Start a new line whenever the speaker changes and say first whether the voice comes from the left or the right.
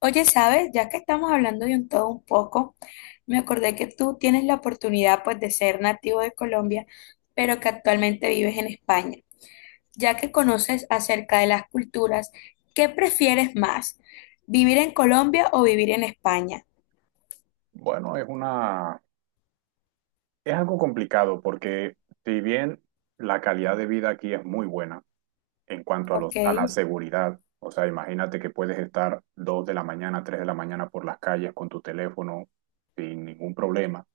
left: Oye, ¿sabes? Ya que estamos hablando de un todo un poco, me acordé que tú tienes la oportunidad pues de ser nativo de Colombia, pero que actualmente vives en España. Ya que conoces acerca de las culturas, ¿qué prefieres más? ¿Vivir en Colombia o vivir en España?
right: Bueno, es algo complicado porque si bien la calidad de vida aquí es muy buena en cuanto a
left: Ok,
right: a la seguridad, o sea, imagínate que puedes estar 2 de la mañana, 3 de la mañana por las calles con tu teléfono sin ningún problema.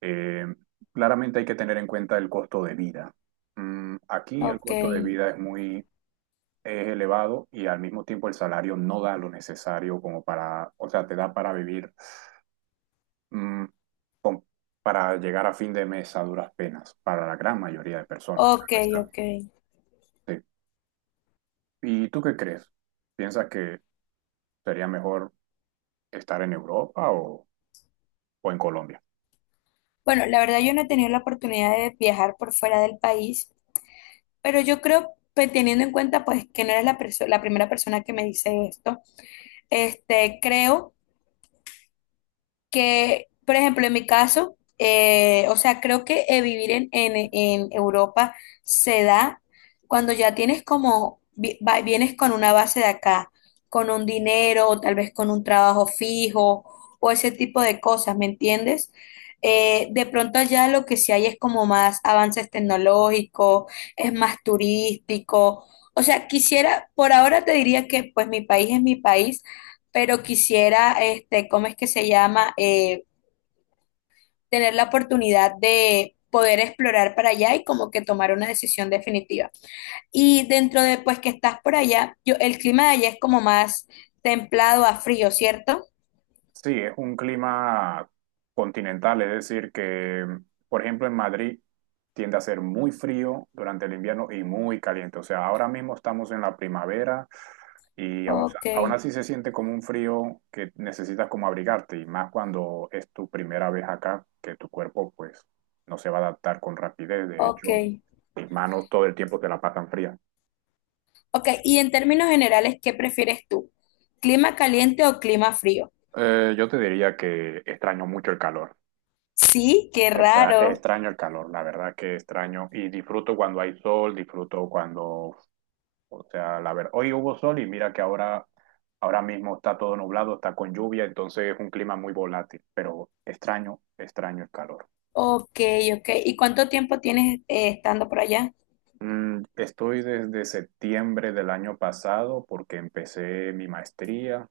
right: Eh, claramente hay que tener en cuenta el costo de vida. Aquí el
left: ok,
right: costo de vida es elevado y al mismo tiempo el salario no da lo necesario como para, o sea, te da para vivir mm, con- para llegar a fin de mes a duras penas, para la gran mayoría de personas,
left: ok,
right: claro está.
left: ok.
right: Sí. ¿Y tú qué crees? ¿Piensas que sería mejor estar en Europa o en Colombia?
left: Bueno, la verdad yo no he tenido la oportunidad de viajar por fuera del país, pero yo creo, pues teniendo en cuenta pues que no eres la primera persona que me dice esto, creo que, por ejemplo, en mi caso, o sea, creo que vivir en Europa se da cuando ya tienes como, vienes con una base de acá, con un dinero, o tal vez con un trabajo fijo, o ese tipo de cosas, ¿me entiendes? De pronto allá lo que sí hay es como más avances tecnológicos, es más turístico. O sea, quisiera, por ahora te diría que pues mi país es mi país, pero quisiera, ¿cómo es que se llama? Tener la oportunidad de poder explorar para allá y como que tomar una decisión definitiva. Y dentro de, pues, que estás por allá, yo, el clima de allá es como más templado a frío, ¿cierto?
right: Sí, es un clima continental, es decir, que, por ejemplo, en Madrid tiende a ser muy frío durante el invierno y muy caliente. O sea, ahora mismo estamos en la primavera y aún,
left: Ok,
right: aún así se siente como un frío que necesitas como abrigarte y más cuando es tu primera vez acá, que tu cuerpo pues no se va a adaptar con rapidez. De
left: ok,
right: hecho, mis manos todo el tiempo te la pasan fría.
left: ok. Y en términos generales, ¿qué prefieres tú? ¿Clima caliente o clima frío?
right: Yo te diría que extraño mucho el calor.
left: Sí, qué
right: Está,
left: raro.
right: extraño el calor, la verdad que extraño. Y disfruto cuando hay sol, disfruto cuando, o sea, la verdad, hoy hubo sol y mira que ahora mismo está todo nublado, está con lluvia, entonces es un clima muy volátil, pero extraño, extraño el calor.
left: Ok, ok. ¿Y cuánto tiempo tienes estando por allá?
right: Estoy desde septiembre del año pasado porque empecé mi maestría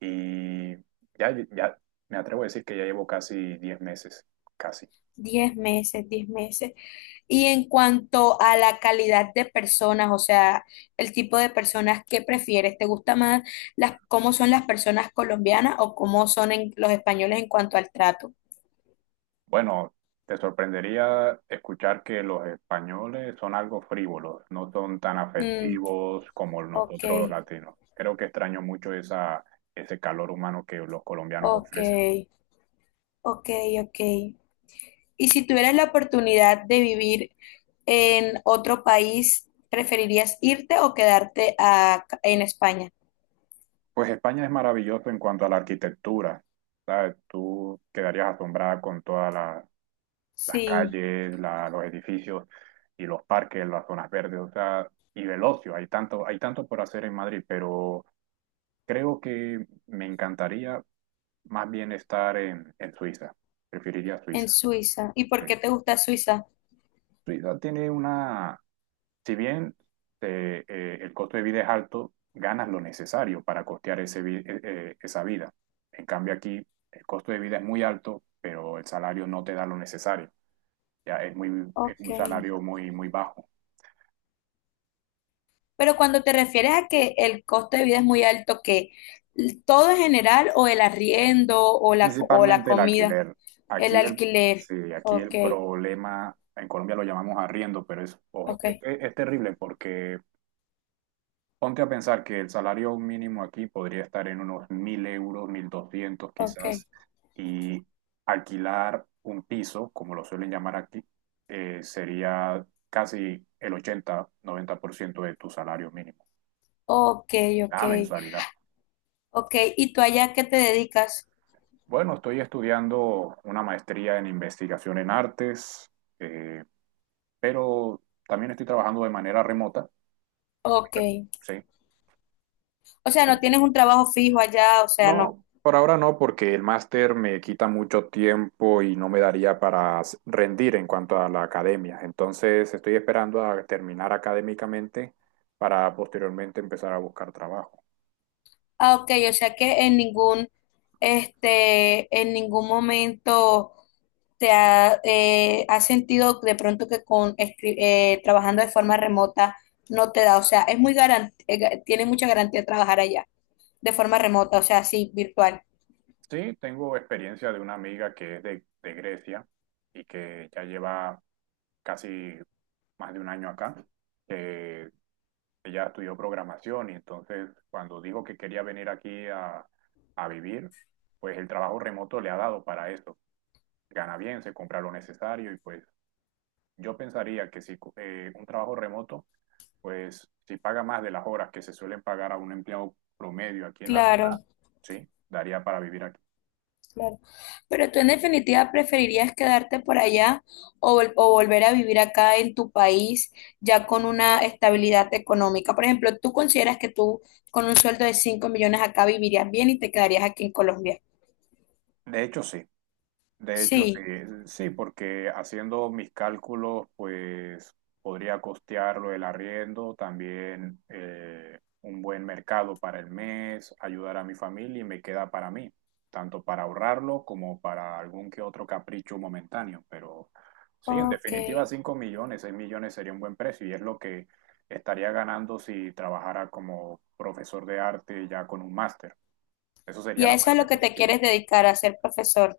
right: y ya, ya me atrevo a decir que ya llevo casi 10 meses, casi.
left: 10 meses, 10 meses. Y en cuanto a la calidad de personas, o sea, el tipo de personas que prefieres, ¿te gusta más las, cómo son las personas colombianas o cómo son los españoles en cuanto al trato?
right: Bueno, te sorprendería escuchar que los españoles son algo frívolos, no son tan
left: Mm,
right: afectivos como
left: ok,
right: nosotros los latinos. Creo que extraño mucho ese calor humano que los colombianos
left: ok,
right: ofrecen.
left: ok, ok. Y si tuvieras la oportunidad de vivir en otro país, ¿preferirías irte o quedarte en España?
right: Pues España es maravilloso en cuanto a la arquitectura, ¿sabes? Tú quedarías asombrada con todas las
left: Sí,
right: calles, los edificios y los parques, las zonas verdes, o sea, y el ocio. Hay tanto por hacer en Madrid, pero creo que me encantaría más bien estar en Suiza. Preferiría
left: en
right: Suiza.
left: Suiza. ¿Y por
right: Sí.
left: qué te gusta Suiza?
right: Suiza tiene si bien el costo de vida es alto, ganas lo necesario para costear esa vida. En cambio aquí el costo de vida es muy alto, pero el salario no te da lo necesario. Ya es muy, es
left: Ok.
right: un salario muy, muy bajo.
left: Pero cuando te refieres a que el costo de vida es muy alto, que todo en general, o el arriendo, o la
right: Principalmente el
left: comida,
right: alquiler.
left: el
right: Aquí el,
left: alquiler.
right: sí, aquí
left: Ok,
right: el problema, en Colombia lo llamamos arriendo, pero es, hor- e-
left: ok,
right: e- es, terrible porque ponte a pensar que el salario mínimo aquí podría estar en unos 1.000 euros, 1.200
left: ok,
right: quizás, y alquilar un piso, como lo suelen llamar aquí, sería casi el 80-90% de tu salario mínimo,
left: ok, ok,
right: la mensualidad.
left: ok. ¿Y tú allá qué te dedicas?
right: Bueno, estoy estudiando una maestría en investigación en artes. eh, pero también estoy trabajando de manera remota,
left: Ok.
right: ¿sí?
left: O sea,
right: Y
left: no tienes un trabajo fijo allá, o sea, no.
right: no, por ahora no, porque el máster me quita mucho tiempo y no me daría para rendir en cuanto a la academia. Entonces estoy esperando a terminar académicamente para posteriormente empezar a buscar trabajo.
left: Ah, ok, o sea que en ningún momento has sentido de pronto que con trabajando de forma remota no te da, o sea, es muy garantía, tiene mucha garantía trabajar allá de forma remota, o sea, sí, virtual.
right: Sí, tengo experiencia de una amiga que es de Grecia y que ya lleva casi más de un año acá. Eh, Ella estudió programación y entonces cuando dijo que quería venir aquí a vivir, pues el trabajo remoto le ha dado para eso. Gana bien, se compra lo necesario y pues yo pensaría que si un trabajo remoto, pues si paga más de las horas que se suelen pagar a un empleado promedio aquí en la ciudad,
left: Claro.
right: sí, daría para vivir aquí.
left: Claro. Pero tú en definitiva preferirías quedarte por allá o volver a vivir acá en tu país ya con una estabilidad económica. Por ejemplo, ¿tú consideras que tú con un sueldo de 5 millones acá vivirías bien y te quedarías aquí en Colombia?
right: De hecho, sí. De hecho, sí,
left: Sí,
right: sí, porque haciendo mis cálculos, pues podría costearlo el arriendo, también un buen mercado para el mes, ayudar a mi familia y me queda para mí, tanto para ahorrarlo como para algún que otro capricho momentáneo. Pero sí, en
left: ok.
right: definitiva, 5 millones, 6 millones sería un buen precio y es lo que estaría ganando si trabajara como profesor de arte ya con un máster. Eso
left: Y
right: sería
left: a
right: la
left: eso es
right: parte
left: lo que te
right: positiva.
left: quieres dedicar, a ser profesor.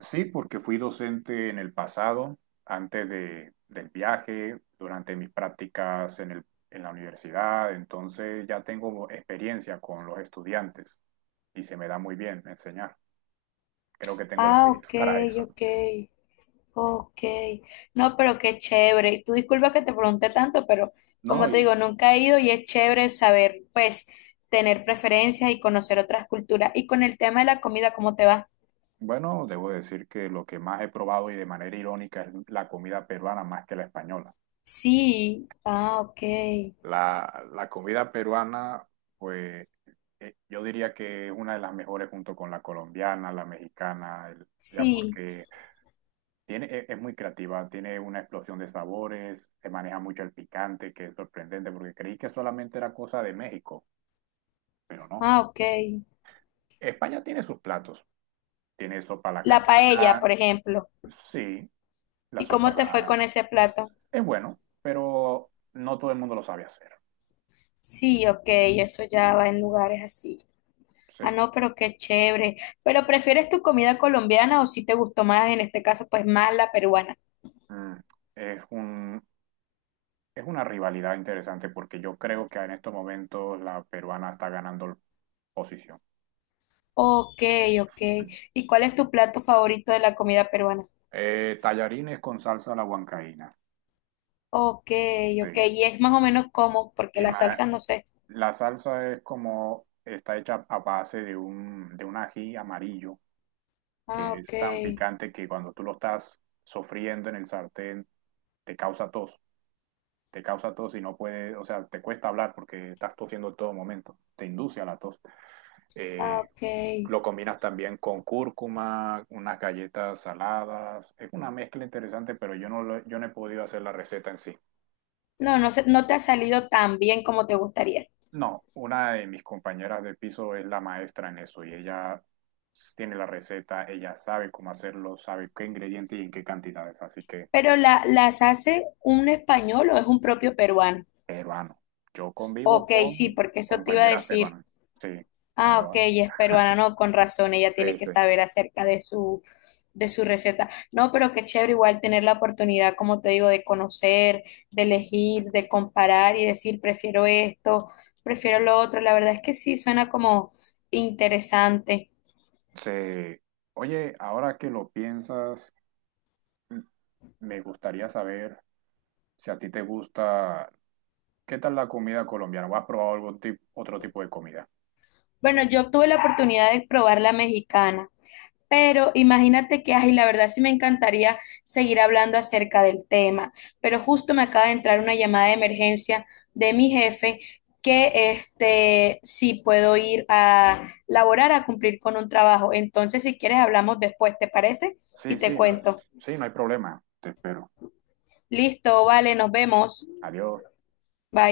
right: Sí, porque fui docente en el pasado, antes del viaje, durante mis prácticas en la universidad, entonces ya tengo experiencia con los estudiantes y se me da muy bien enseñar. Creo que tengo el
left: Ah,
right: espíritu
left: ok,
right: para eso.
left: ok. Ok, no, pero qué chévere. Y tú disculpa que te pregunté tanto, pero
right: No,
left: como te digo,
right: y
left: nunca he ido y es chévere saber, pues, tener preferencias y conocer otras culturas. Y con el tema de la comida, ¿cómo te va?
right: bueno, debo decir que lo que más he probado y de manera irónica es la comida peruana más que la española.
left: Sí, ah, ok,
right: La comida peruana, pues yo diría que es una de las mejores junto con la colombiana, la mexicana, ya
left: sí,
right: porque tiene, es muy creativa, tiene una explosión de sabores, se maneja mucho el picante, que es sorprendente, porque creí que solamente era cosa de México, pero no.
left: ah, ok.
right: España tiene sus platos, tiene sopa a la
left: La paella,
right: castilá,
left: por ejemplo.
right: sí, la
left: ¿Y
right: sopa
left: cómo
right: a
left: te fue con
right: la.
left: ese plato?
right: Es bueno, pero no todo el mundo lo sabe hacer,
left: Sí, ok, eso ya va en lugares así. Ah,
right: sí.
left: no, pero qué chévere. ¿Pero prefieres tu comida colombiana o si te gustó más, en este caso, pues más la peruana?
right: Mm, Es un, es una rivalidad interesante porque yo creo que en estos momentos la peruana está ganando posición.
left: Ok, ok. ¿Y cuál es tu plato favorito de la comida peruana?
right: Tallarines con salsa a la huancaína,
left: Ok, ok.
right: sí.
left: Y es más o menos como, porque
right: Y
left: la
right: ma-
left: salsa no sé.
right: La salsa es como, está hecha a base de un ají amarillo
left: Ah,
right: que
left: ok,
right: es tan picante que cuando tú lo estás sofriendo en el sartén te causa tos, te causa tos y no puedes, o sea, te cuesta hablar porque estás tosiendo en todo momento, te induce a la tos.
left: ah,
right: Eh,
left: ok.
right: lo combinas también con cúrcuma, unas galletas saladas, es una mezcla interesante, pero yo no he podido hacer la receta en sí.
left: No, no sé, no te ha salido tan bien como te gustaría.
right: No, una de mis compañeras de piso es la maestra en eso y ella tiene la receta, ella sabe cómo hacerlo, sabe qué ingredientes y en qué cantidades, así que
left: Pero ¿las hace un español o es un propio peruano?
right: peruano. Yo convivo
left: Ok,
right: con
left: sí, porque eso te iba a
right: compañeras
left: decir.
right: peruanas. Sí, no
left: Ah, ok,
right: lo.
left: ella es peruana, no, con razón, ella tiene
right: Sí,
left: que
right: sí.
left: saber acerca de su, receta. No, pero qué chévere igual tener la oportunidad, como te digo, de conocer, de elegir, de comparar y decir, prefiero esto, prefiero lo otro. La verdad es que sí, suena como interesante.
right: Sí. Oye, ahora que lo piensas, m- me gustaría saber si a ti te gusta, ¿qué tal la comida colombiana? ¿O has probado algún tipo, otro tipo de comida?
left: Bueno, yo tuve la oportunidad de probar la mexicana. Pero imagínate que, ay, la verdad sí me encantaría seguir hablando acerca del tema, pero justo me acaba de entrar una llamada de emergencia de mi jefe que sí puedo ir a laborar a cumplir con un trabajo. Entonces, si quieres, hablamos después, ¿te parece?
right: Sí,
left: Y te
right: sí, no.
left: cuento.
right: Sí, no hay problema. Te espero.
left: Listo, vale, nos vemos.
right: Adiós.
left: Bye.